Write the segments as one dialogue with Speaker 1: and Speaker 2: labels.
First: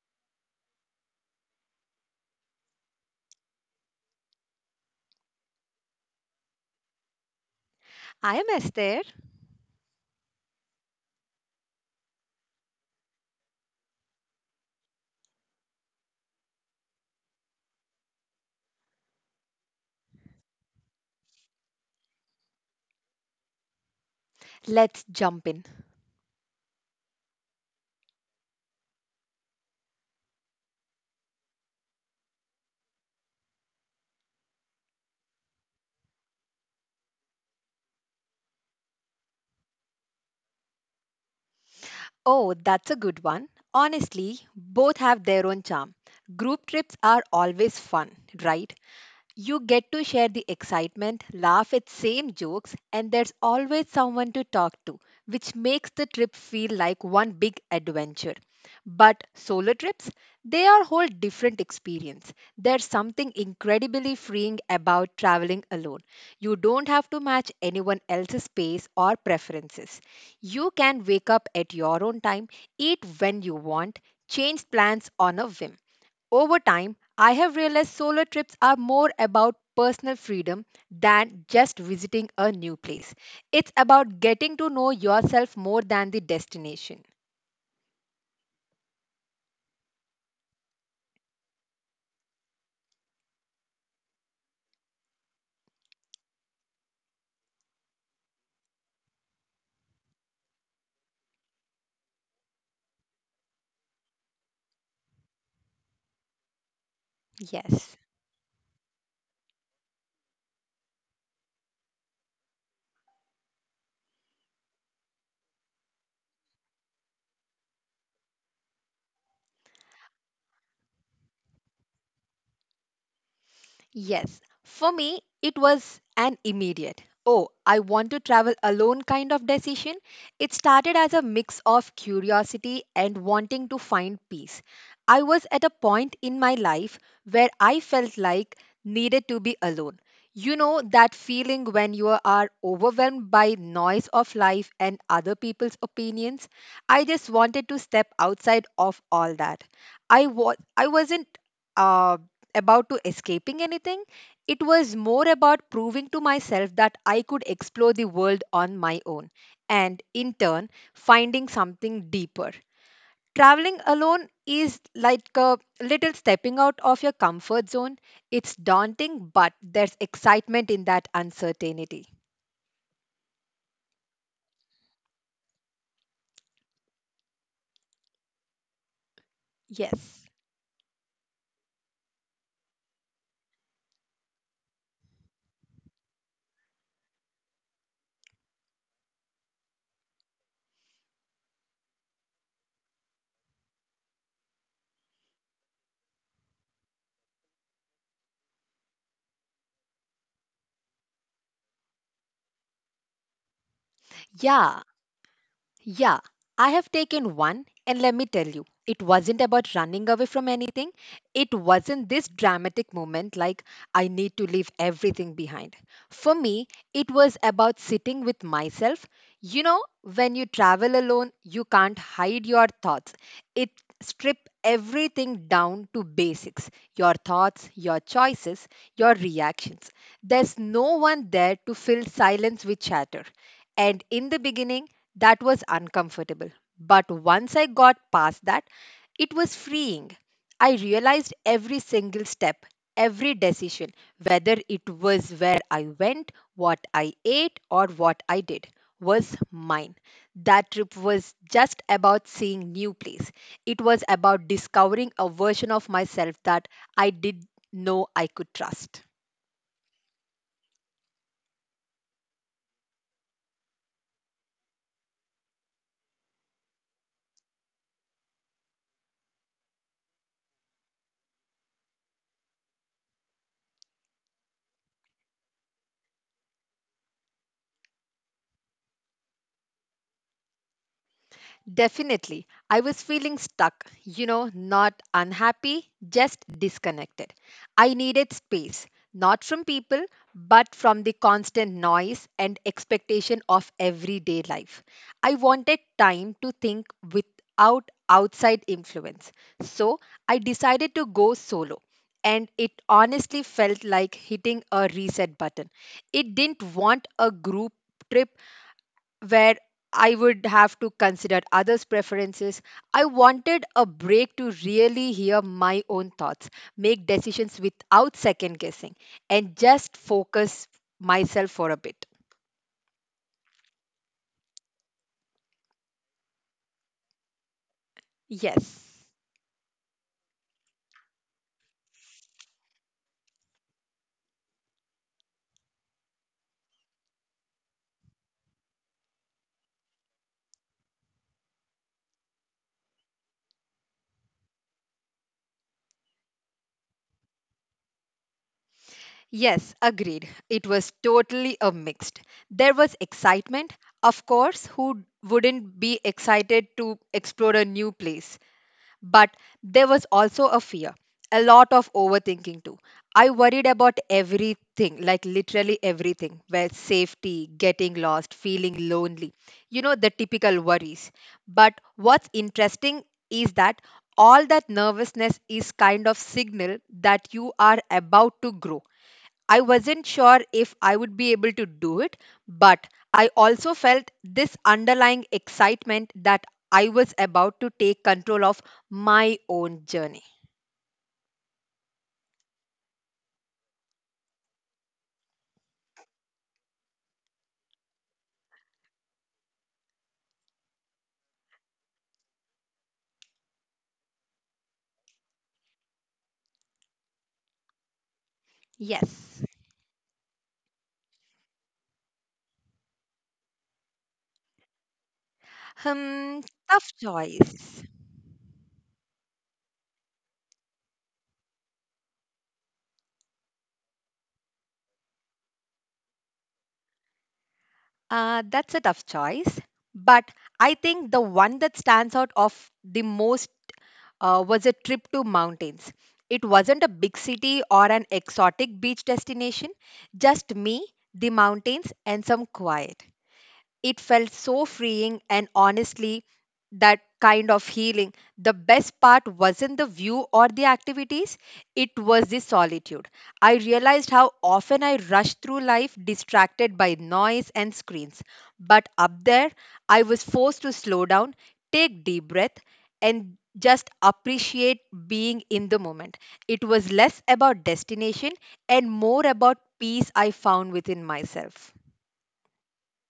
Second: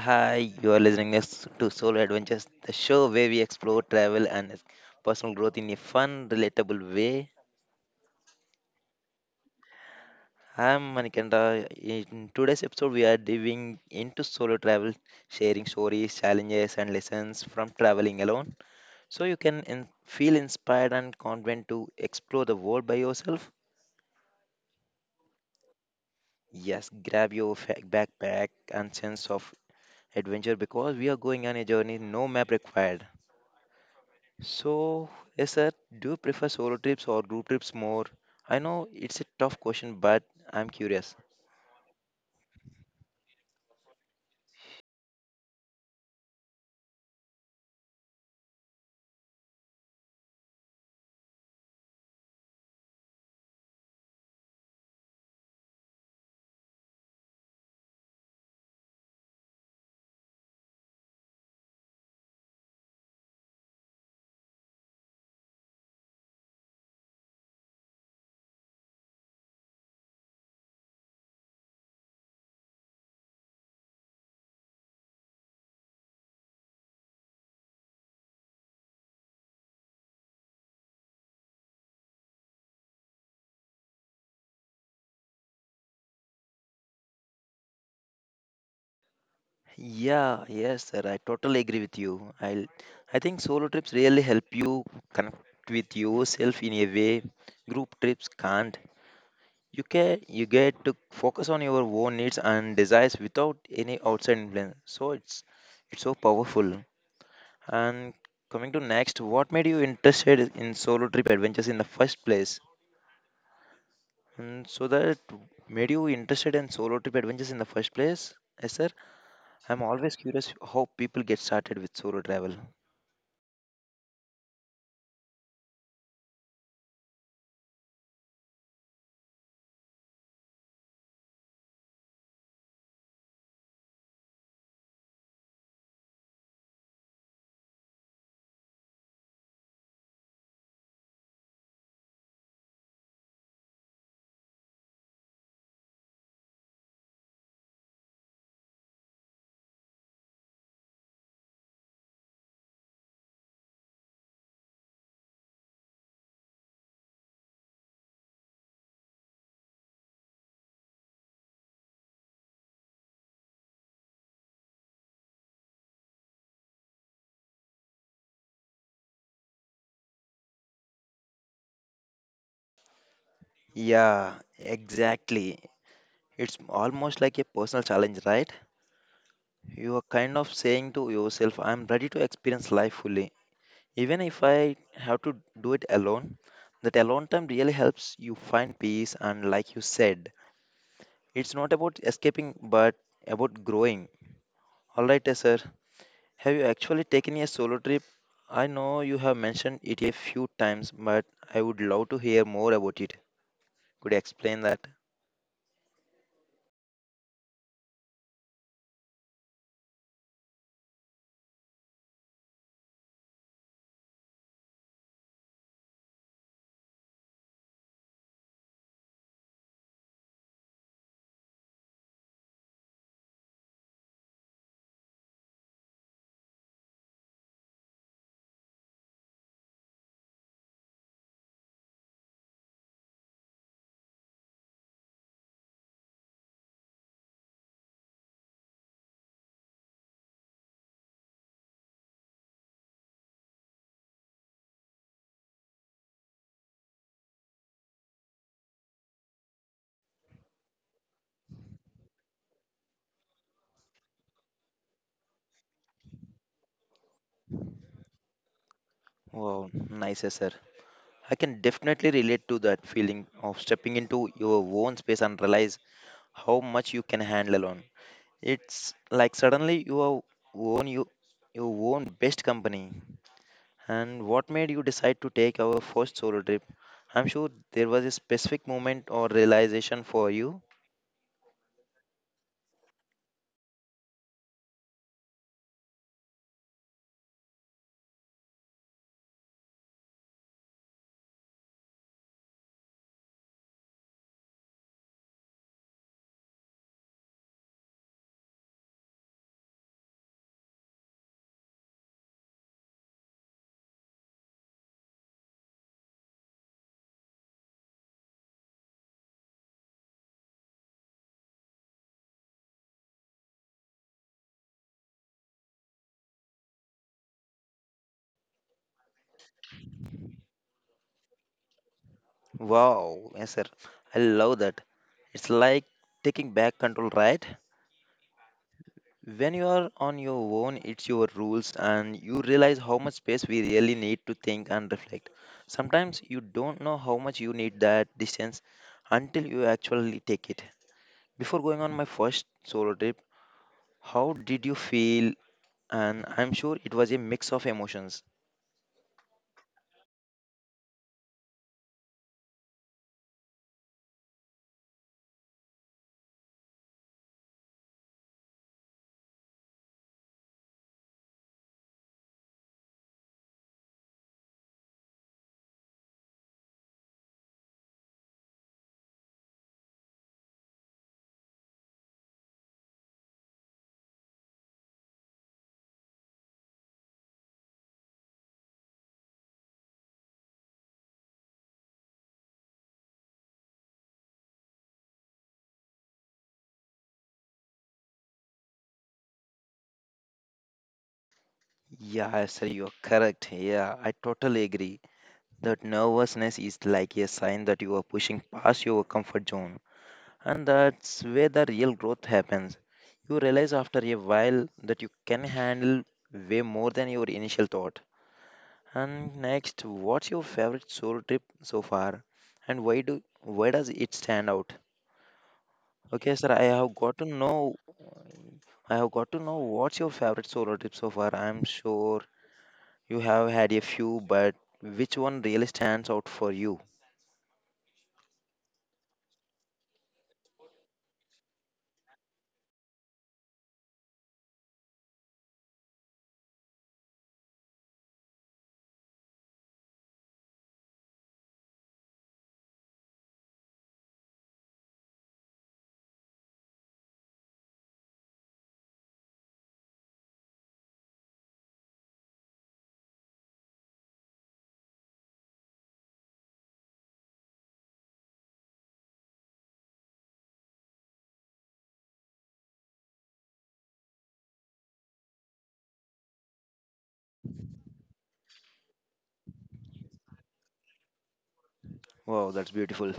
Speaker 1: hi. You are listening this to Solo Adventures, the show where we explore travel and personal growth in a fun, relatable way.
Speaker 2: I am Esther.
Speaker 1: I'm Manikanda. In today's episode, we are diving into solo travel, sharing stories, challenges, and lessons from traveling alone, so you can feel inspired and confident to explore the world by yourself.
Speaker 2: Let's jump in.
Speaker 1: Yes, grab your backpack and sense of adventure because we are going on a journey no map required. So, yes, sir, do you prefer solo trips or group trips more? I know it's a tough question, but I'm curious.
Speaker 2: Oh, that's a good one. Honestly, both have their own charm. Group trips are always fun, right? You get to share the excitement, laugh at same jokes, and there's always someone to talk to, which makes the trip feel like one big adventure. But solo trips, they are whole different experience. There's something incredibly freeing about traveling alone. You don't have to match anyone else's pace or preferences. You can wake up at your own time, eat when you want, change plans on a whim over time, I have realized solo trips are more about personal freedom than just visiting a new place. It's about getting to know yourself more than the destination.
Speaker 1: Yeah, yes, sir, I totally agree with you. I think solo trips really help you connect with yourself in a way group trips can't. You get to focus on your own needs and desires without any outside influence. So it's so powerful.
Speaker 2: Yes.
Speaker 1: And coming to next, what made you interested in solo trip adventures in the first place? So that made you interested in solo trip adventures in the first place, yes, sir. I'm always curious how people get started with solo travel.
Speaker 2: Yes, for me, it was an immediate, oh, I want to travel alone kind of decision. It started as a mix of curiosity and wanting to find peace. I was at a point in my life where I felt like needed to be alone. You know that feeling when you are overwhelmed by noise of life and other people's opinions? I just wanted to step outside of all that. I wasn't um about to escaping anything. It was more about proving to myself that I could explore the world on my own and in turn finding something deeper. Traveling alone is like a little stepping out of your comfort zone. It's daunting, but there's excitement in that uncertainty.
Speaker 1: Yeah, exactly. It's almost like a personal challenge, right? You are
Speaker 2: Yes.
Speaker 1: kind of saying to yourself, I'm ready to experience life fully. Even if I have to do it alone, that alone time really helps you find peace. And like you said, it's not about escaping, but about growing. All right, yes, sir. Have you actually taken a solo trip? I know you have mentioned it a few times, but I would love to hear more about it. Could you explain that?
Speaker 2: Yeah, Yeah, I have taken one, and let me tell you, it wasn't about running away from anything. It wasn't this dramatic moment like I need to leave everything behind. For me, it was about sitting with myself. You know, when you travel alone, you can't hide your thoughts. It strip everything down to basics your thoughts your choices your reactions there's no one there to fill silence with chatter and in the beginning that was uncomfortable. But once I got past that, it was freeing. I realized every single step, every decision, whether it was where I went, what I ate, or what I did, was mine. That trip was just about seeing new place. It was about discovering a version of myself that I did know I could trust.
Speaker 1: Wow, nice sir. I can definitely relate to that feeling of stepping into your own space and realize how much you can handle alone. It's like suddenly you are own you your own best company. And what made you decide to take our first solo trip? I'm sure there was a specific moment or realization for you.
Speaker 2: Definitely. I was feeling stuck, you know, not unhappy, just disconnected. I needed space, not from people, but from the constant noise and expectation of everyday life. I wanted time to think without outside influence. So I decided to go solo. And it honestly felt like hitting a reset button. It didn't want a group trip where I would have to consider others' preferences. I wanted a break to really hear my own thoughts, make decisions without second guessing, and just focus myself for a bit.
Speaker 1: Wow, yes, sir. I love that. It's like taking back control, right?
Speaker 2: Yes.
Speaker 1: When you are on your own, it's your rules, and you realize how much space we really need to think and reflect. Sometimes you don't know how much you need that distance until you actually take it. Before going on my first solo trip, how did you feel? And I'm sure it was a mix of emotions.
Speaker 2: Yes, agreed. It was totally a mixed. There was excitement. Of course, who wouldn't be excited to explore a new place? But there was also a fear, a lot of overthinking too. I worried about everything, like literally everything, where safety, getting lost, feeling lonely, you know, the typical worries. But what's interesting is that all that nervousness is kind of signal that you are about to grow. I wasn't sure if I would be able to do it, but I also felt this underlying excitement that I was about to take control of my own journey.
Speaker 1: Yeah, sir, you're correct. Yeah, I totally agree. That nervousness is like a sign that you are pushing past your comfort zone, and that's where the real growth happens. You realize after a while that you can handle way more than your initial thought. And
Speaker 2: Yes.
Speaker 1: next, what's your favorite solo trip so far, and why does it stand out? Okay,
Speaker 2: Hmm,
Speaker 1: sir, I have
Speaker 2: tough
Speaker 1: got to know.
Speaker 2: choice.
Speaker 1: I have got to know what's your favorite solo trip so far. I'm sure you have had a few, but which one really stands out for you?
Speaker 2: That's a tough choice. But I think the one that stands out of the most was a trip to mountains. It wasn't a big city or an exotic beach destination, just me, the mountains, and some quiet. It felt so freeing and honestly, that kind of healing. The best part wasn't the view or the activities, it was the solitude. I realized how often I rushed through life distracted by noise and screens. But up there, I was forced to slow down, take deep breath, and just appreciate being in the moment. It was less about destination and more about peace I found within myself.
Speaker 1: Wow, that's beautiful.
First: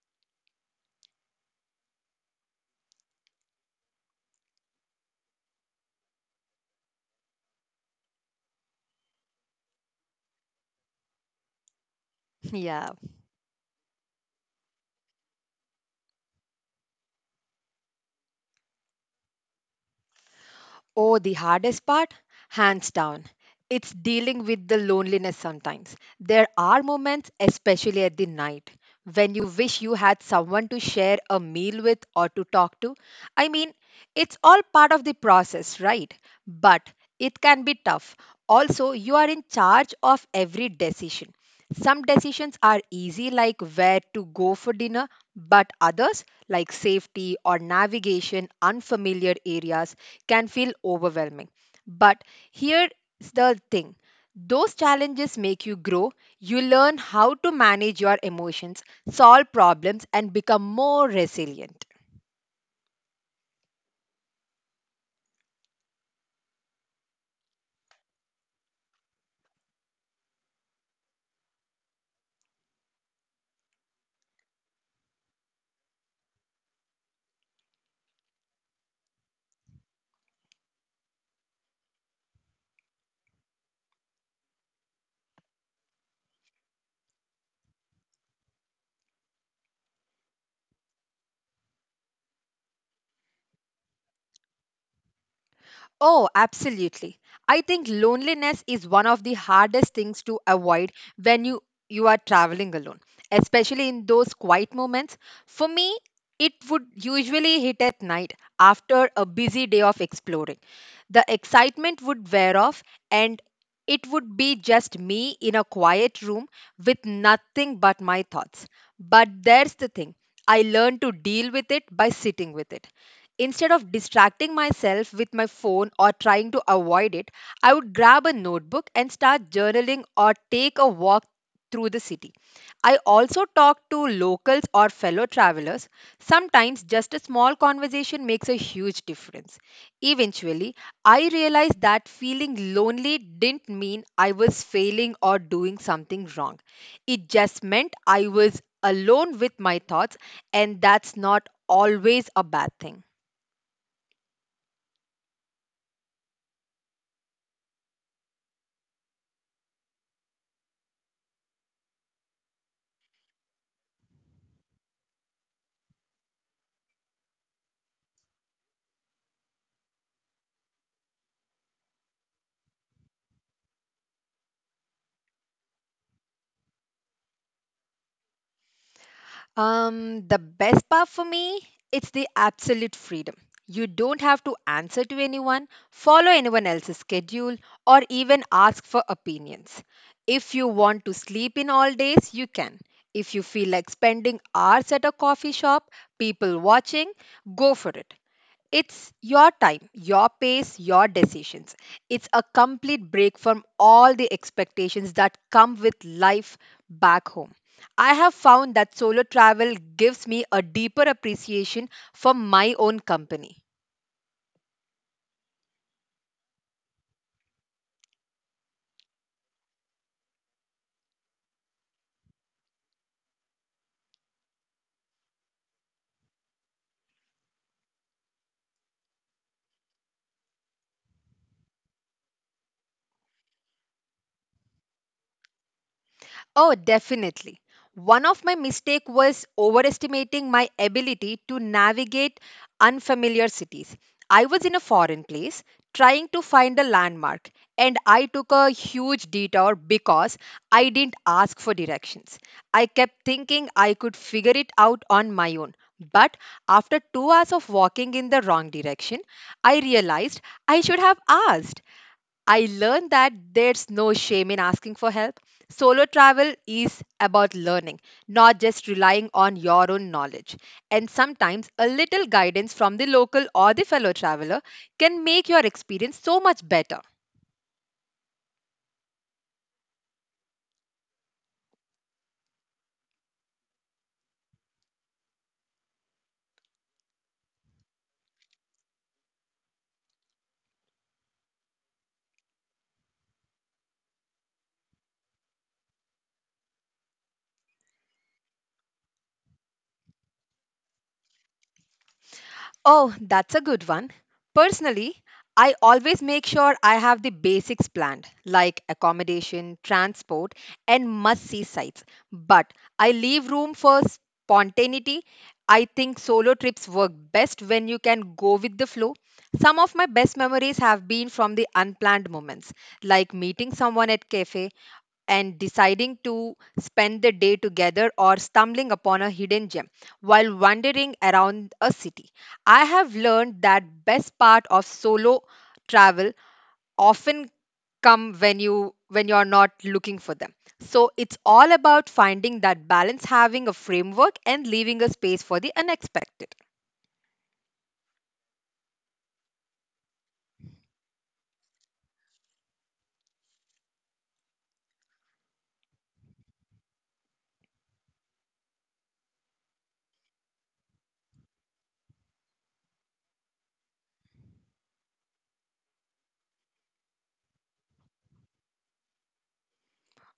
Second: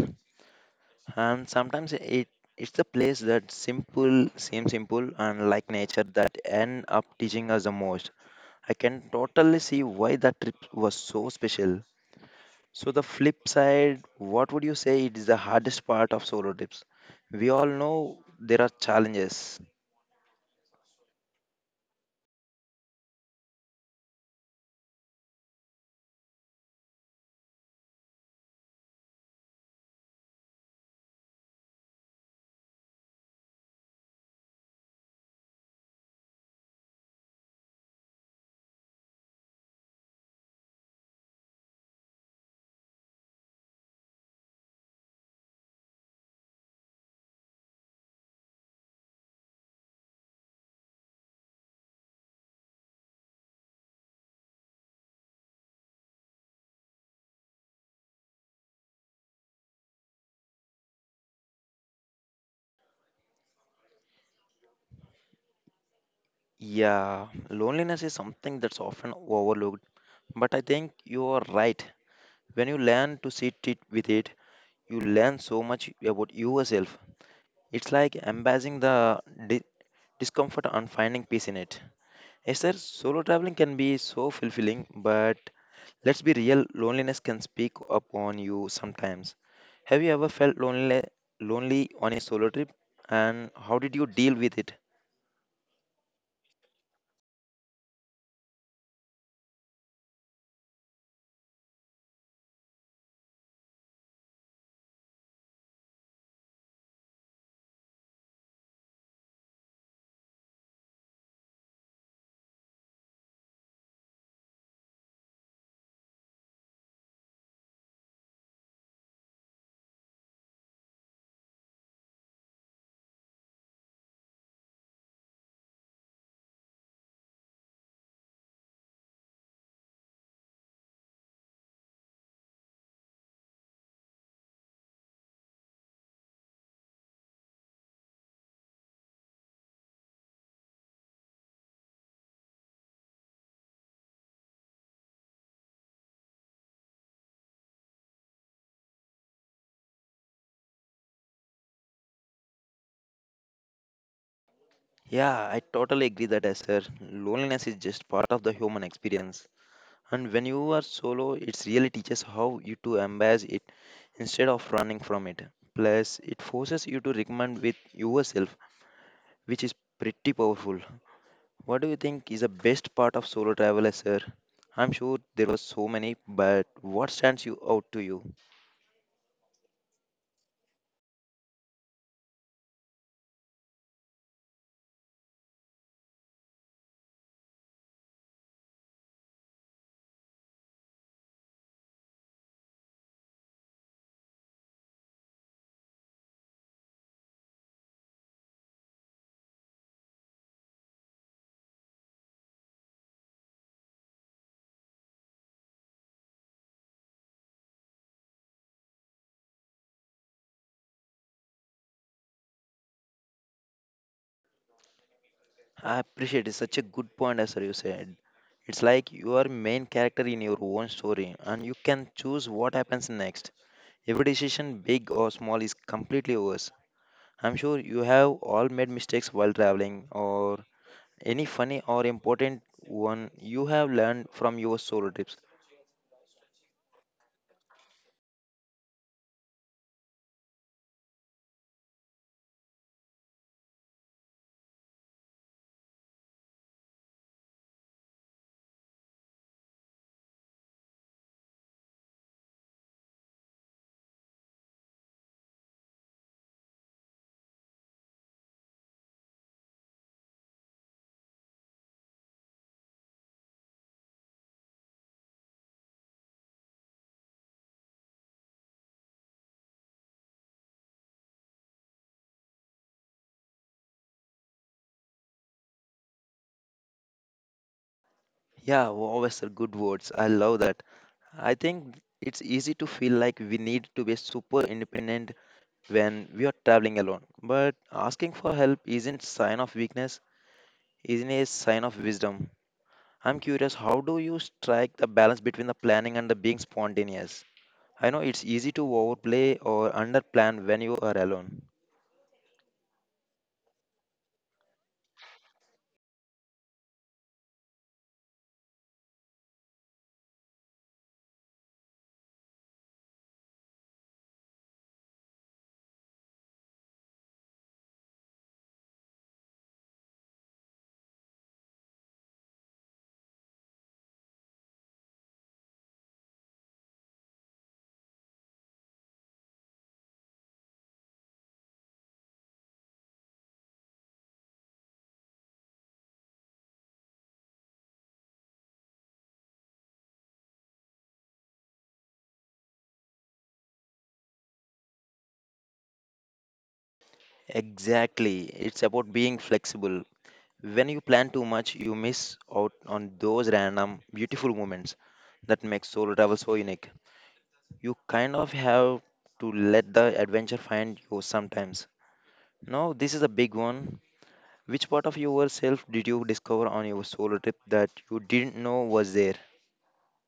Speaker 1: And sometimes it's the place that simple seems simple and like nature that end up teaching us the most. I can totally see why that trip was so special.
Speaker 2: Yeah.
Speaker 1: So the flip side, what would you say it is the hardest part of solo trips? We all know there are challenges.
Speaker 2: Oh, the hardest part? Hands down. It's dealing with the loneliness sometimes. There are moments, especially at the night, when you wish you had someone to share a meal with or to talk to. I mean, it's all part of the process, right? But it can be tough. Also, you are in charge of every decision. Some decisions are easy, like where to go for dinner, but others, like safety or navigation, unfamiliar areas, can feel overwhelming. But here's the thing, those challenges make you grow. You learn how to manage your emotions, solve problems, and become more resilient.
Speaker 1: Yeah, loneliness is something that's often overlooked, but I think you are right. When you learn to sit it with it, you learn so much about yourself. It's like embracing the di- discomfort and finding peace in it. Yes, sir, solo traveling can be so fulfilling, but let's be real, loneliness can speak up on you sometimes. Have you ever felt lonely on a solo trip? And how did you deal with it?
Speaker 2: Oh, absolutely. I think loneliness is one of the hardest things to avoid when you are traveling alone, especially in those quiet moments. For me, it would usually hit at night after a busy day of exploring. The excitement would wear off and it would be just me in a quiet room with nothing but my thoughts. But there's the thing. I learned to deal with it by sitting with it. Instead of distracting myself with my phone or trying to avoid it, I would grab a notebook and start journaling or take a walk through the city. I also talk to locals or fellow travelers. Sometimes just a small conversation makes a huge difference. Eventually, I realized that feeling lonely didn't mean I was failing or doing something wrong. It just meant I was alone with my thoughts, and that's not always a bad thing.
Speaker 1: Yeah, I totally agree that, yes, sir. Loneliness is just part of the human experience. And when you are solo, it really teaches how you to embrace it instead of running from it. Plus, it forces you to recommend with yourself, which is pretty powerful. What do you think is the best part of solo travel, sir? I'm sure there was so many, but what stands you out to you?
Speaker 2: The best part for me, it's the absolute freedom. You don't have to answer to anyone, follow anyone else's schedule, or even ask for opinions. If you want to sleep in all days, you can. If you feel like spending hours at a coffee shop, people watching, go for it. It's your time, your pace, your decisions. It's a complete break from all the expectations that come with life back home. I have found that solo travel gives me a deeper appreciation for my own company.
Speaker 1: I appreciate it. Such a good point, as sir, you said. It's like you are main character in your own story, and you can choose what happens next. Every decision, big or small, is completely yours. I'm sure you have all made mistakes while traveling, or any funny or important one you have learned from your solo trips.
Speaker 2: Oh, definitely. One of my mistake was overestimating my ability to navigate unfamiliar cities. I was in a foreign place trying to find a landmark and I took a huge detour because I didn't ask for directions. I kept thinking I could figure it out on my own. But after 2 hours of walking in the wrong direction, I realized I should have asked. I learned that there's no shame in asking for help. Solo travel is about learning, not just relying on your own knowledge. And sometimes a little guidance from the local or the fellow traveler can make your experience so much better.
Speaker 1: Yeah, wow, sir, good words. I love that. I think it's easy to feel like we need to be super independent when we are traveling alone. But asking for help isn't sign of weakness, isn't a sign of wisdom. I'm curious, how do you strike the balance between the planning and the being spontaneous? I know it's easy to overplay or underplan when you are alone.
Speaker 2: Oh, that's a good one. Personally, I always make sure I have the basics planned, like accommodation, transport, and must see sites. But I leave room for spontaneity. I think solo trips work best when you can go with the flow. Some of my best memories have been from the unplanned moments, like meeting someone at cafe and deciding to spend the day together or stumbling upon a hidden gem while wandering around a city. I have learned that best part of solo travel often come when you're not looking for them. So it's all about finding that balance having a framework and leaving a space for the unexpected.
Speaker 1: Exactly. It's about being flexible. When you plan too much, you miss out on those random, beautiful moments that make solo travel so unique. You kind of have to let the adventure find you sometimes. Now, this is a big one. Which part of yourself did you discover on your solo trip that you didn't know was there?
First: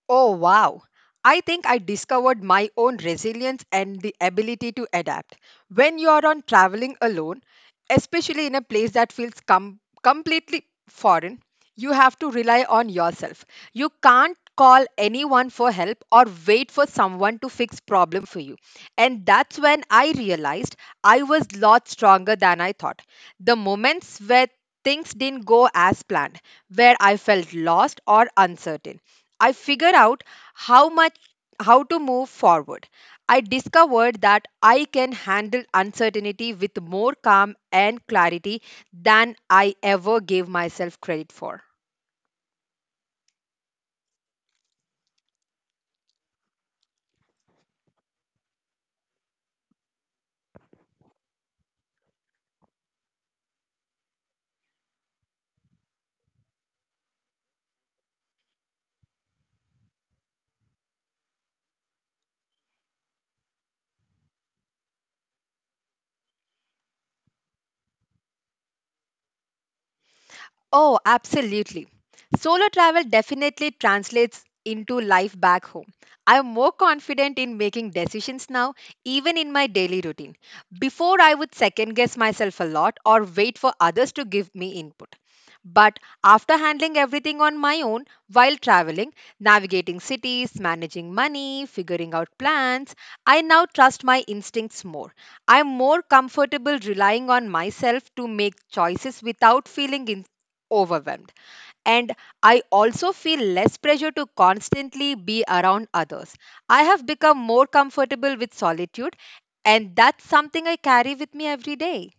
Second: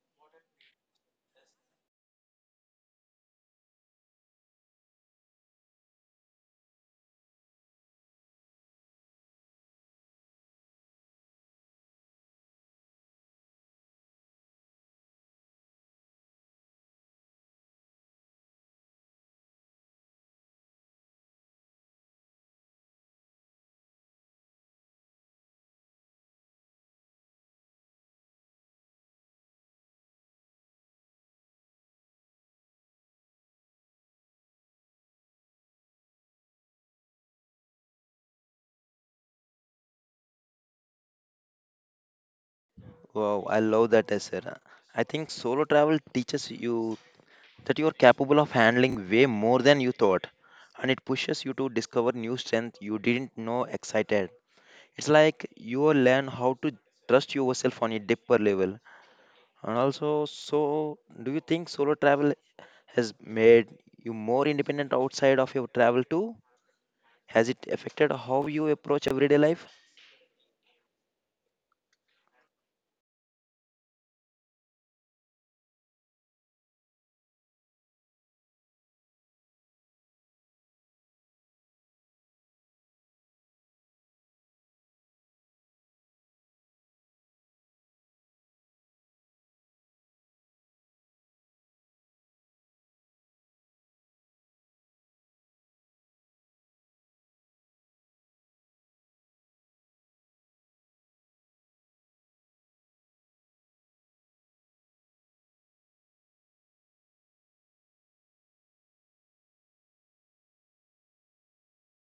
Speaker 2: Oh, wow. I think I discovered my own resilience and the ability to adapt. When you are on traveling alone, especially in a place that feels completely foreign, you have to rely on yourself. You can't call anyone for help or wait for someone to fix problem for you. And that's when I realized I was lot stronger than I thought. The moments where things didn't go as planned, where I felt lost or uncertain I figured out how much how to move forward. I discovered that I can handle uncertainty with more calm and clarity than I ever gave myself credit for.
Speaker 1: Wow, I love that answer. I think solo travel teaches you that you're capable of handling way more than you thought, and it pushes you to discover new strength you didn't know excited. It's like you will learn how to trust yourself on a deeper level. And also do you think solo travel has made you more independent outside of your travel too? Has it affected how you approach everyday life?
Speaker 2: Oh, absolutely. Solo travel definitely translates into life back home. I'm more confident in making decisions now, even in my daily routine. Before, I would second guess myself a lot or wait for others to give me input. But after handling everything on my own while traveling, navigating cities, managing money, figuring out plans, I now trust my instincts more. I'm more comfortable relying on myself to make choices without feeling overwhelmed. And I also feel less pressure to constantly be around others. I have become more comfortable with solitude, and that's something I carry with me every day.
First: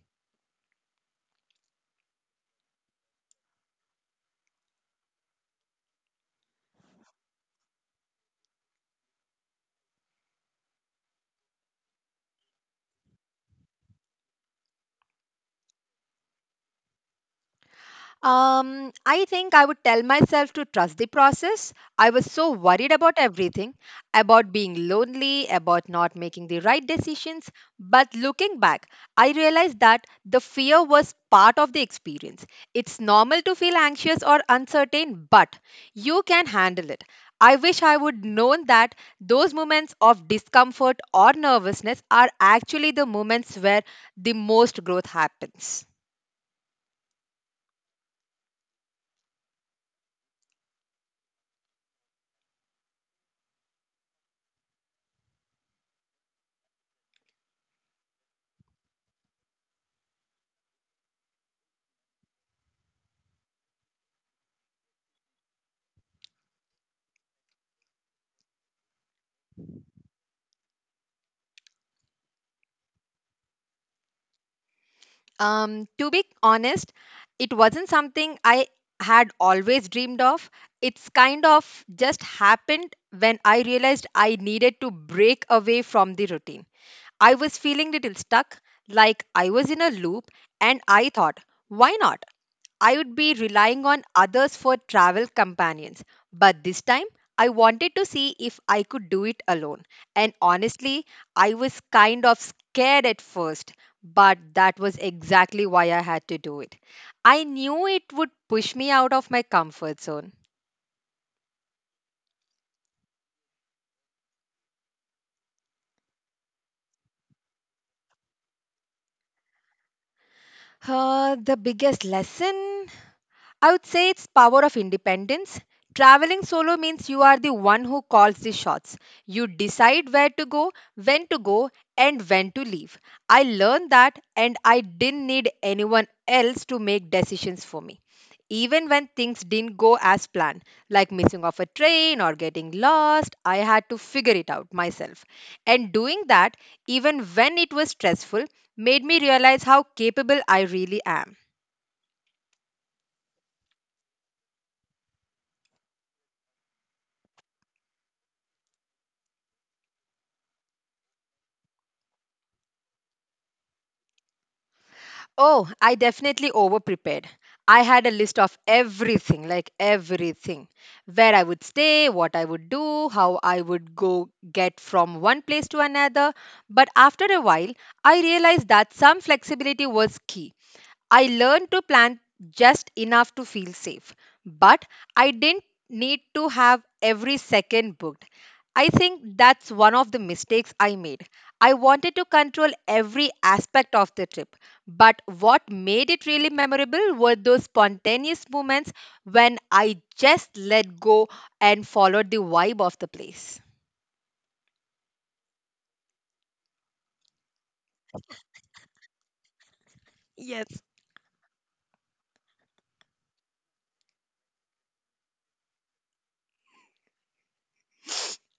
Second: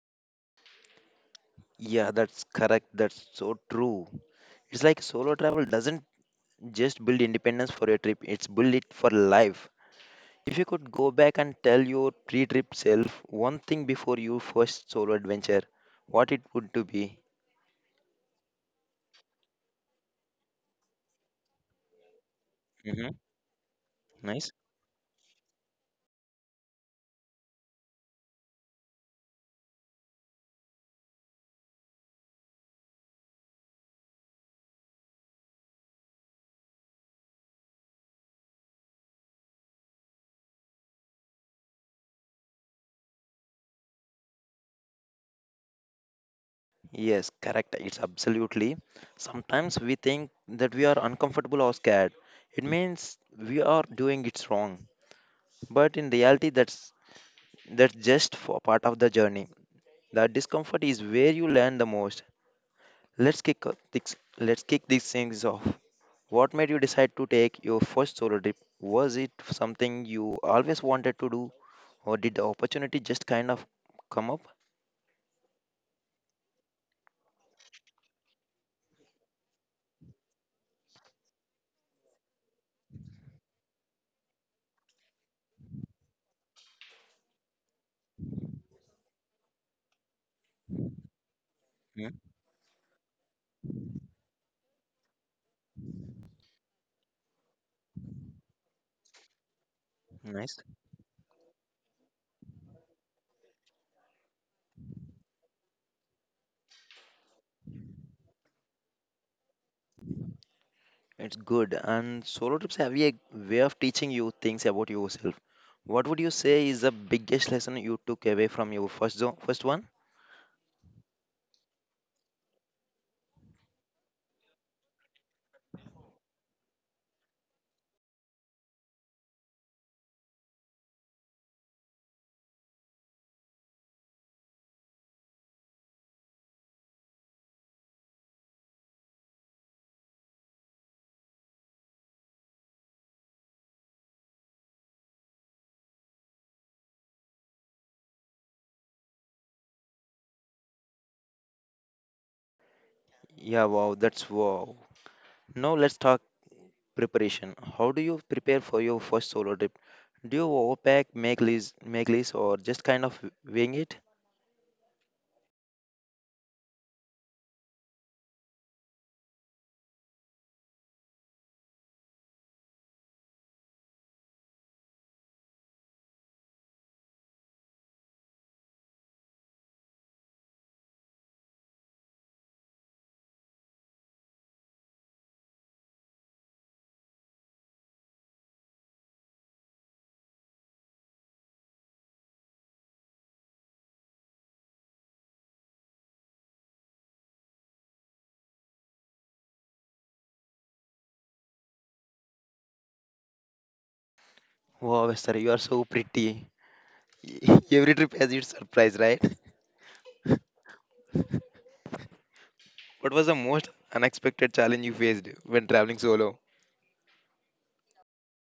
Speaker 1: Yeah, that's correct. That's so true. It's like solo travel doesn't just build independence for a trip, it's build it for life. If you could go back and tell your pre trip self one thing before your first solo adventure, what it would to be?
Speaker 2: I think I would tell myself to trust the process. I was so worried about
Speaker 1: Hmm.
Speaker 2: everything, about
Speaker 1: Nice.
Speaker 2: being lonely, about not making the right decisions. But looking back, I realized that the fear was part of the experience. It's normal to feel anxious or uncertain, but you can handle it. I wish I would known that those moments of discomfort or nervousness are actually the moments where the most growth happens.
Speaker 1: Yes, correct. It's absolutely. Sometimes we think that we are uncomfortable or scared. It means we are doing it wrong. But in reality, that's just for part of the journey. The discomfort is where you learn the most. Let's kick these things off. What made you decide to take your first solo trip? Was it something you always wanted to do, or did the opportunity just kind of come up?
Speaker 2: To be honest, it wasn't something I had always dreamed of. It's kind of just happened when I realized I needed to break away from the routine. I was feeling little stuck, like I was in a loop, and I thought, why
Speaker 1: Mm.
Speaker 2: not? I would be relying on others for travel companions. But this time, I wanted to see if I could do it alone. And
Speaker 1: Nice.
Speaker 2: honestly, I was kind of scared at first, but that was exactly why I had to do it. I knew it would push me out of my comfort zone.
Speaker 1: It's good. And solo trips have a way of teaching you things about yourself. What would you say is the biggest lesson you took away from your first one?
Speaker 2: The biggest lesson? I would say it's power of independence. Traveling solo means you are the one who calls the shots. You decide where to go, when to go, and when to leave. I learned that and I didn't need anyone else to make decisions for me. Even when things didn't go as planned, like missing off a train or getting lost, I had to figure it out myself. And doing that, even when it was stressful, made me realize how capable I really am.
Speaker 1: Yeah, wow, that's wow. Now let's talk preparation. How do you prepare for your first solo trip? Do you overpack, make list, or just kind of wing it?
Speaker 2: Oh, I definitely over prepared. I had a list of everything, like everything where I would stay, what I would do, how I would go get from one place to another. But after a while, I realized that some flexibility was key. I learned to plan just enough to feel safe, but I didn't need to have every second booked. I think that's one of the mistakes I made. I wanted to control every aspect of the trip, but what made it really memorable were those spontaneous moments when I just let go and followed the vibe of the place.
Speaker 1: Wow, sir, you are so pretty. Every trip has its surprise, right?
Speaker 2: Yes.
Speaker 1: What was the most unexpected challenge you faced when traveling solo?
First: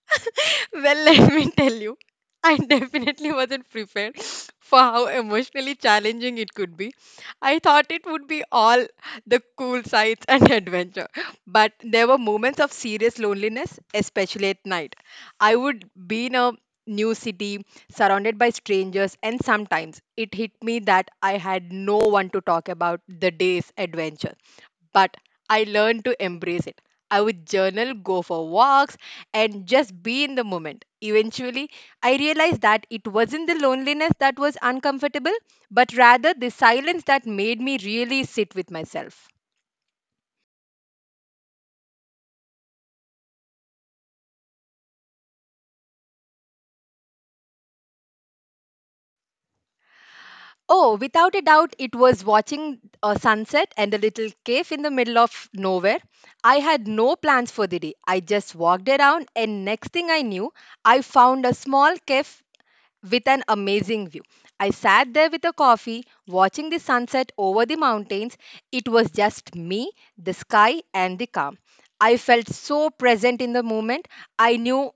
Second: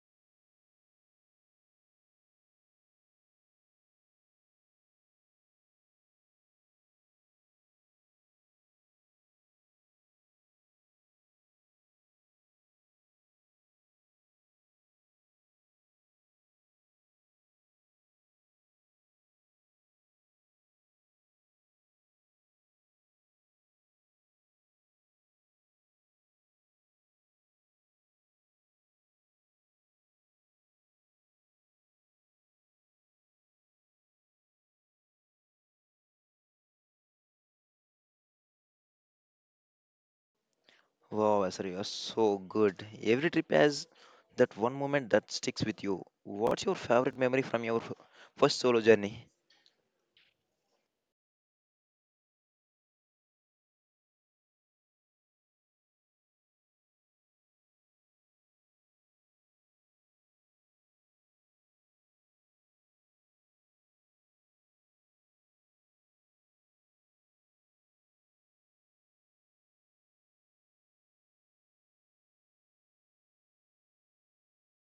Speaker 2: Well, let me tell you, I definitely wasn't prepared for how emotionally challenging it could be. I thought it would be all the cool sights and adventure, but there were moments of serious loneliness, especially at night. I would be in a new city, surrounded by strangers, and sometimes it hit me that I had no one to talk about the day's adventures, but I learned to embrace it. I would journal, go for walks, and just be in the moment. Eventually, I realized that it wasn't the loneliness that was uncomfortable, but rather the silence that made me really sit with myself.
Speaker 1: Wow, sir, you are so good. Every trip has that one moment that sticks with you. What's your favorite memory from your first solo journey?
Speaker 2: Oh, without a doubt, it was watching a sunset and a little cave in the middle of nowhere. I had no plans for the day. I just walked around, and next thing I knew, I found a small cave with an amazing view. I sat there with a coffee, watching the sunset over the mountains. It was just me, the sky, and the calm. I felt so present in the moment. I knew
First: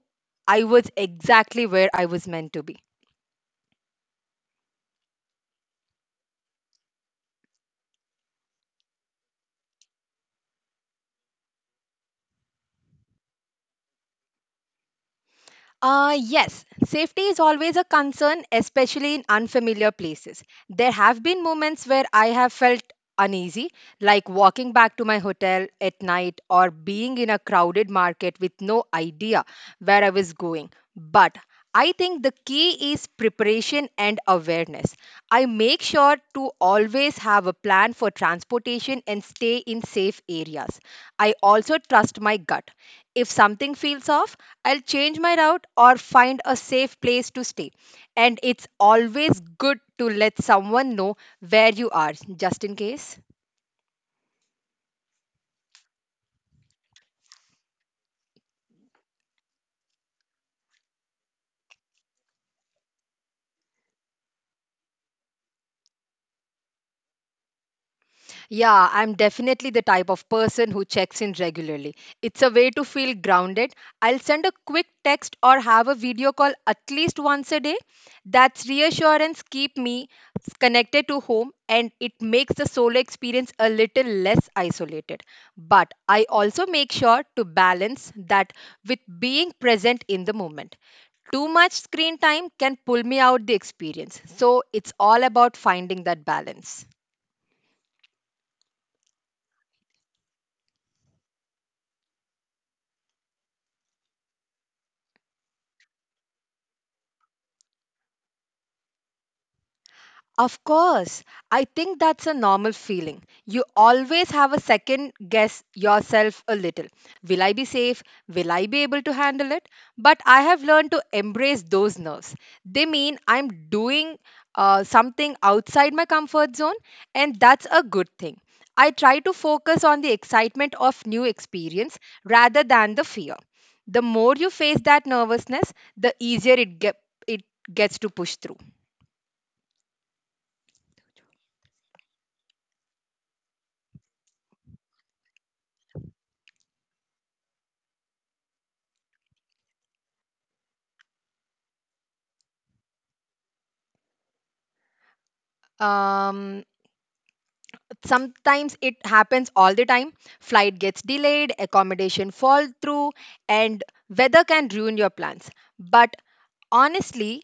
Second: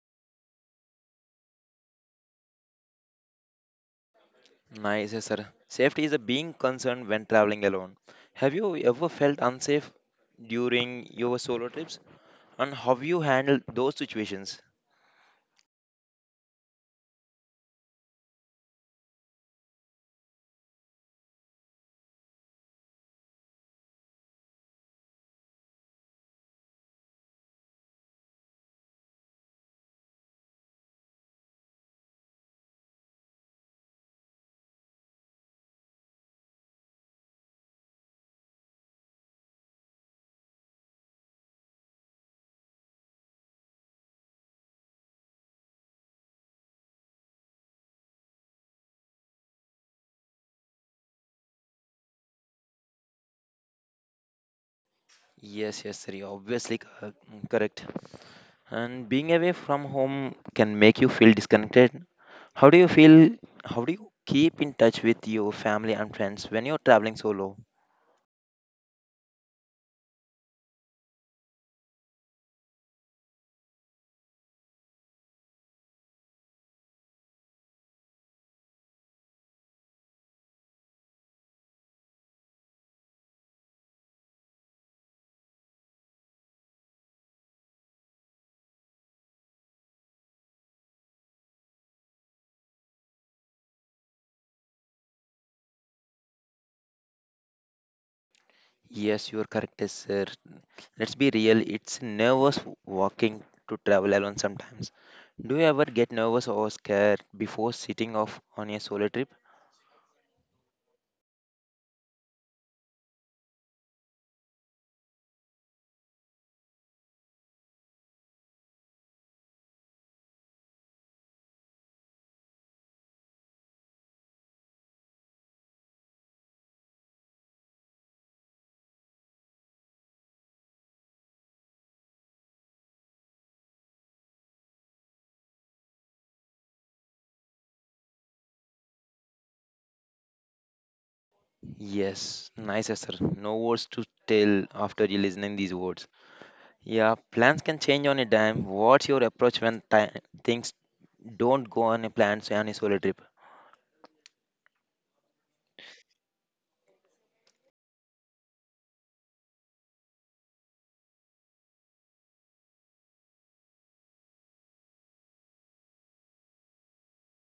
Speaker 2: I was exactly where I was meant to be.
Speaker 1: Nice, yes, sir. Safety is a being concerned when traveling alone. Have you ever felt unsafe during your solo trips? And how you handled those situations?
Speaker 2: Yes, safety is always a concern, especially in unfamiliar places. There have been moments where I have felt uneasy, like walking back to my hotel at night or being in a crowded market with no idea where I was going. But I think the key is preparation and awareness. I make sure to always have a plan for transportation and stay in safe areas. I also trust my gut. If something feels off, I'll change my route or find a safe place to stay. And it's always good to let someone know where you are, just in case.
Speaker 1: Yes, yes, sir. You're obviously correct. And being away from home can make you feel disconnected. How do you feel? How do you keep in touch with your family and friends when you're traveling solo?
Speaker 2: Yeah, I'm definitely the type of person who checks in regularly. It's a way to feel grounded. I'll send a quick text or have a video call at least once a day. That's reassurance keep me connected to home, and it makes the solo experience a little less isolated. But I also make sure to balance that with being present in the moment. Too much screen time can pull me out the experience. So it's all about finding that balance.
Speaker 1: Yes, you're correct, sir. Let's be real, it's nervous walking to travel alone sometimes. Do you ever get nervous or scared before sitting off on a solo trip?
Speaker 2: Of course, I think that's a normal feeling. You always have a second guess yourself a little. Will I be safe? Will I be able to handle it? But I have learned to embrace those nerves. They mean I'm doing something outside my comfort zone, and that's a good thing. I try to focus on the excitement of new experience rather than the fear. The more you face that nervousness, the easier it, get, it gets to push through.
Speaker 1: Yes, nice, sir. No words to tell after you listening these words. Yeah, plans can change on a dime. What's your approach when ti things don't go on a plan, so on a solo trip?
Speaker 2: Um Sometimes it happens all the time, flight gets delayed, accommodation fall through, and weather can ruin your plans, but honestly,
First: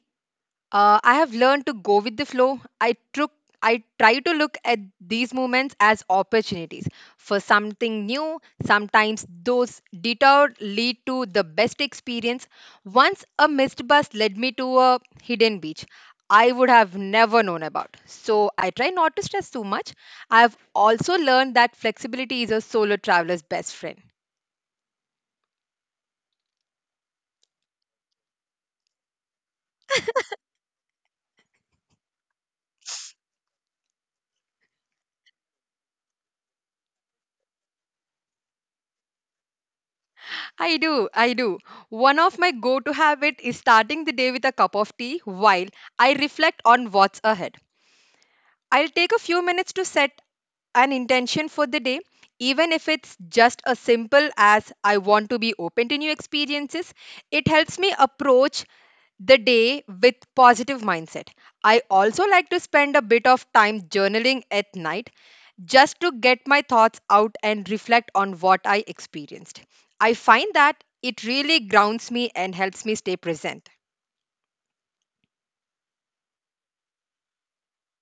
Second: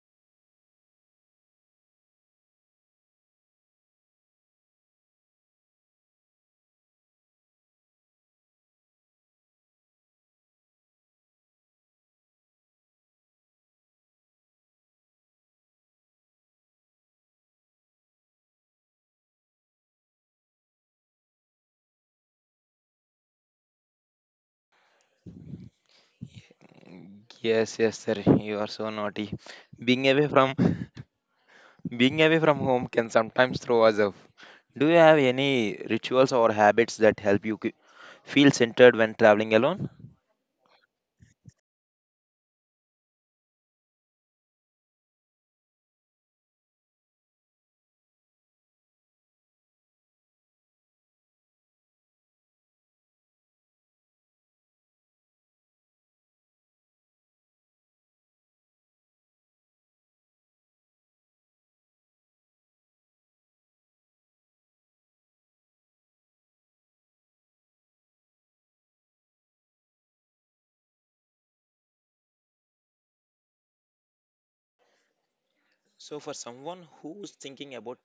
Speaker 2: I have learned to go with the flow. I try to look at these moments as opportunities for something new. Sometimes those detours lead to the best experience. Once a missed bus led me to a hidden beach I would have never known about. So I try not to stress too much. I have also learned that flexibility is a solo traveler's best friend.
Speaker 1: Yes, yes, sir. You are so naughty. Being away from being away from home can sometimes throw us off. Do you have any rituals or habits that help you feel centered when traveling alone?
Speaker 2: I do, I do. One of my go to habit is starting the day with a cup of tea while I reflect on what's ahead. I'll take a few minutes to set an intention for the day, even if it's just as simple as I want to be open to new experiences. It helps me approach the day with positive mindset. I also like to spend a bit of time journaling at night just to get my thoughts out and reflect on what I experienced. I find that it really grounds me and helps me stay present.
Speaker 1: So, for someone who's thinking about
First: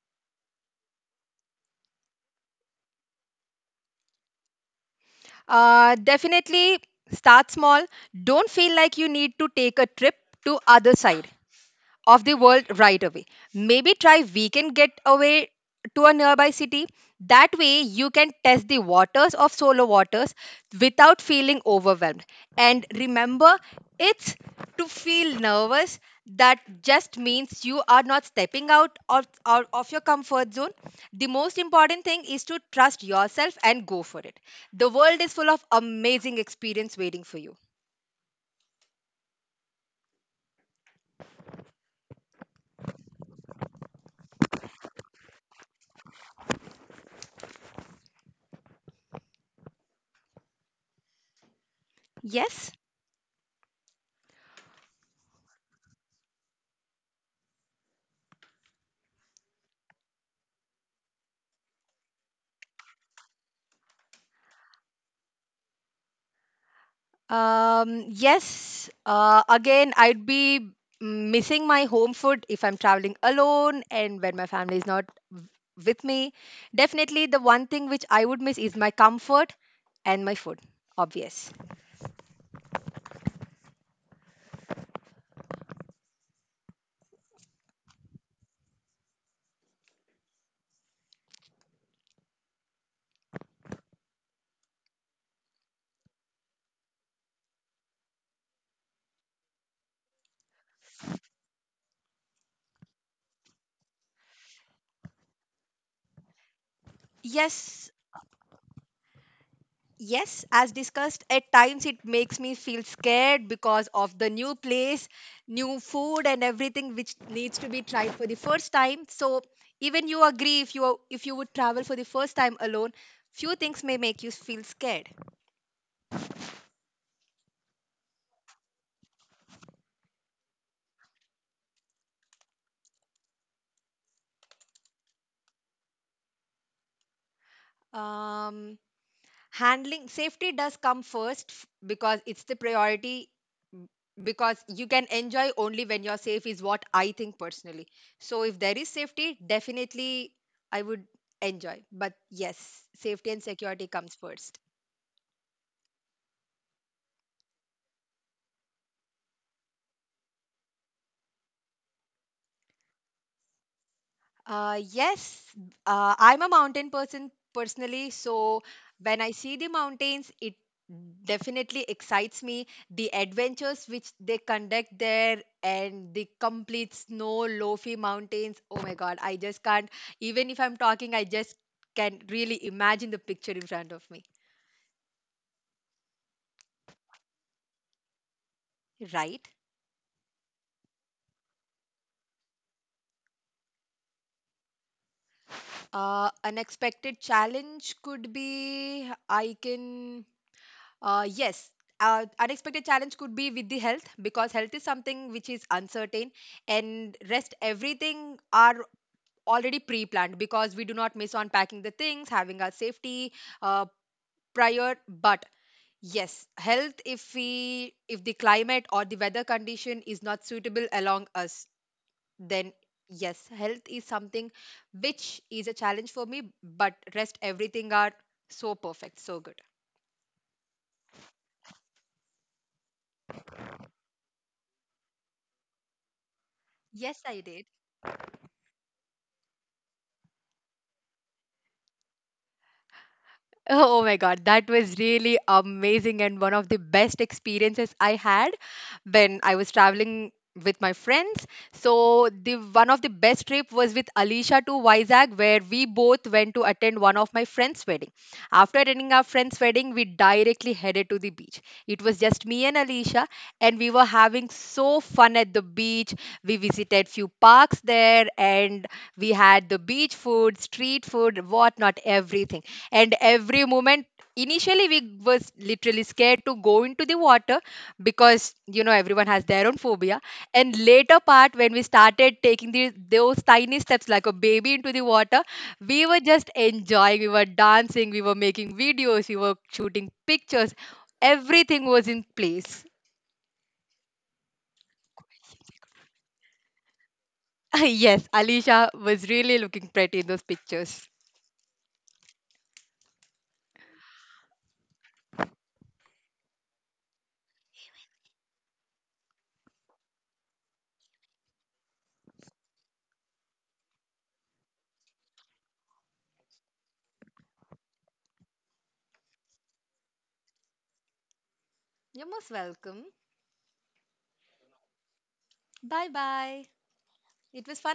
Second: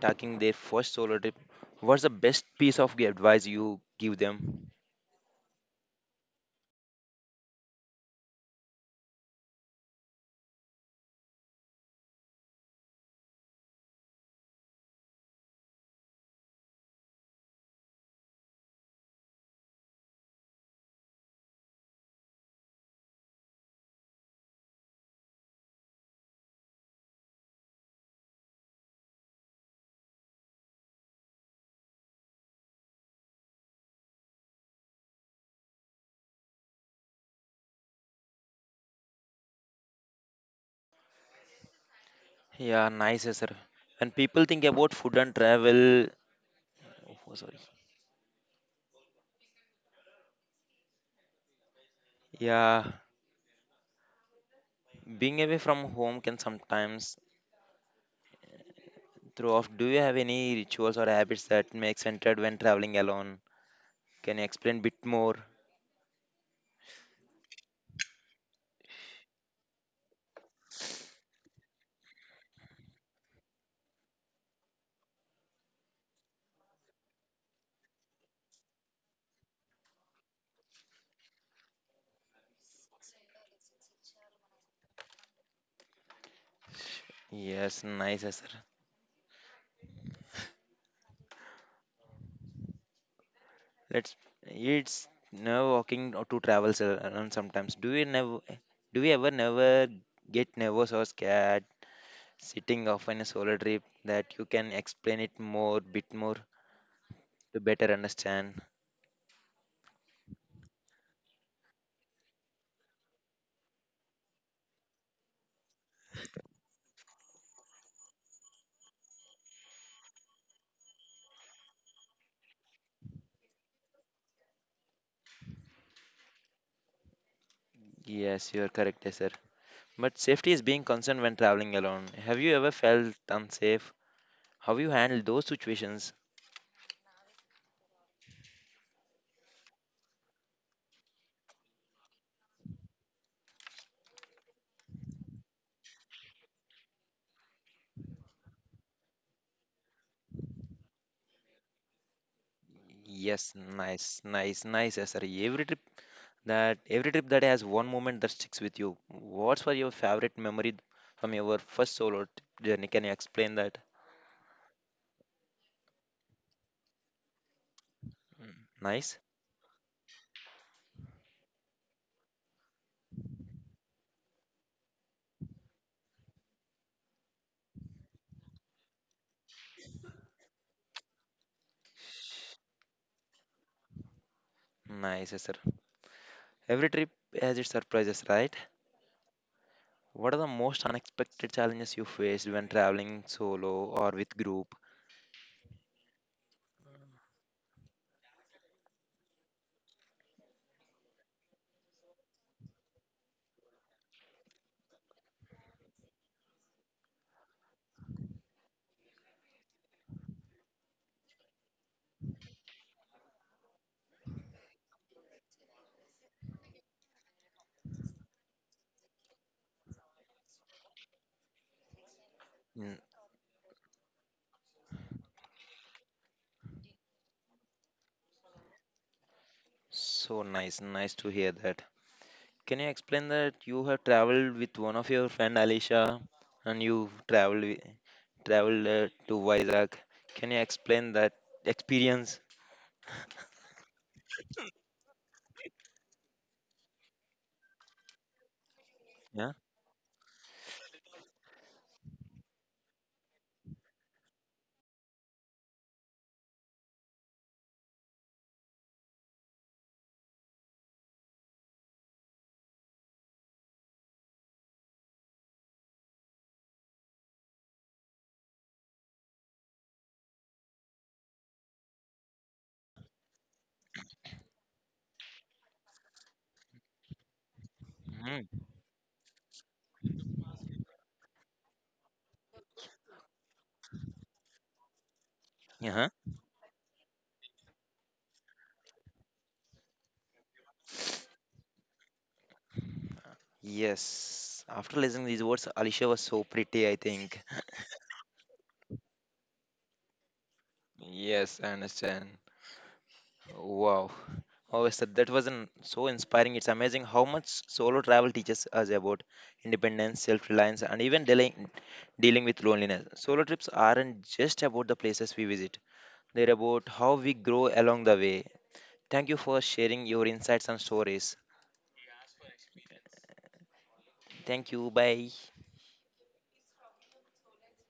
Speaker 1: taking their first solo trip, what's the best piece of advice you give them?
Speaker 2: Definitely start small. Don't feel like you need to take a trip to other side of the world right away. Maybe try weekend getaway to a nearby city. That way, you can test the waters of solo waters without feeling overwhelmed. And remember, it's to feel nervous that just means you are not stepping out of your comfort zone. The most important thing is to trust yourself and go for it. The world is full of amazing experience waiting for you.
Speaker 1: Yeah, nice answer. When people think about food and travel, oh, sorry.
Speaker 2: Yes?
Speaker 1: Yeah, being away from home can sometimes throw off. Do you have any rituals or habits that make centered when traveling alone? Can you explain bit more?
Speaker 2: Yes, again, I'd be missing my home food if I'm traveling alone and when my family is not w- with me. Definitely, the one thing which I would miss is my comfort and my food, obvious.
Speaker 1: Yes, nice answer. Let's. It's nerve walking to travel sir, alone sometimes. Do you never? Do you ever never get nervous or scared sitting off on a solo trip? That you can explain it more, bit more to
Speaker 2: Yes,
Speaker 1: better understand.
Speaker 2: yes, as discussed, at times it makes me feel scared because of the new place, new food, and everything which needs to be tried for the first time. So even you agree if you would travel for the first time alone, few things may make you feel scared.
Speaker 1: Yes, you are correct, yes, sir. But safety is being concerned when traveling alone. Have you ever felt unsafe? How you handle those situations?
Speaker 2: Um, Handling safety does come first because it's the priority, b- because you can enjoy only when you're safe is what I think personally. So if there is safety, definitely I would enjoy, but yes, safety and
Speaker 1: Yes,
Speaker 2: security comes first.
Speaker 1: nice, yes, sir. Every trip that has one moment that sticks with you. What's for your favorite memory from your first journey? Can you explain that?
Speaker 2: Uh, yes, I'm a mountain person personally, so
Speaker 1: Nice,
Speaker 2: when I see the mountains, it definitely excites me. The adventures which they conduct there and the complete snow, lofi mountains. Oh my God, I just can't, even if I'm talking, I just can really imagine the picture in front of me,
Speaker 1: Nice, yes, sir. Every trip has its surprises, right?
Speaker 2: right?
Speaker 1: What are the most unexpected challenges you faced when traveling solo or with group?
Speaker 2: Unexpected challenge could be I can. Uh, yes, Unexpected challenge could be with the health, because health is something which is uncertain, and rest everything are already pre-planned, because we do not miss on packing the things, having our safety uh, prior. But yes, health, if we if the climate or the weather condition is not suitable along us, then
Speaker 1: Mm.
Speaker 2: yes, health is something which is a challenge for me. But rest everything are so perfect, so good.
Speaker 1: So nice to hear that. Can you explain that you have traveled with one of your friend Alicia and you
Speaker 2: Yes, I did.
Speaker 1: traveled to Vizag? Can you explain that experience?
Speaker 2: Oh my God, that was really amazing and one of the best experiences I had when
Speaker 1: Yeah.
Speaker 2: I was traveling with my friends. So the one of the best trip was with Alicia to Vizag, where we both went to attend one of my friend's wedding. After attending our friend's wedding, we directly headed to the beach. It was just me and Alicia, and we were having so fun at the beach. We visited few parks there, and we had the beach food, street food, whatnot, everything, and every moment initially we was literally scared to go into the water, because
Speaker 1: Mm-hmm.
Speaker 2: you know everyone has their own phobia, and later part when we started taking the, those tiny steps like a baby into the water, we
Speaker 1: Uh-huh.
Speaker 2: were just enjoying, we were dancing, we were making videos, we were shooting pictures, everything was in place.
Speaker 1: Yes. After listening these words, Alicia was so pretty, I think.
Speaker 2: Yes, Alicia was really looking pretty in those pictures.
Speaker 1: Yes, I understand. Wow. Oh, sir, that was an, so inspiring. It's amazing how much solo travel teaches us about independence, self-reliance, and even dealing with loneliness. Solo trips aren't just about the places we visit; they're about how we grow along the way. Thank you for sharing your insights and stories.
Speaker 2: You're most welcome.
Speaker 1: Thank you. Bye.
Speaker 2: Bye bye. It was fun.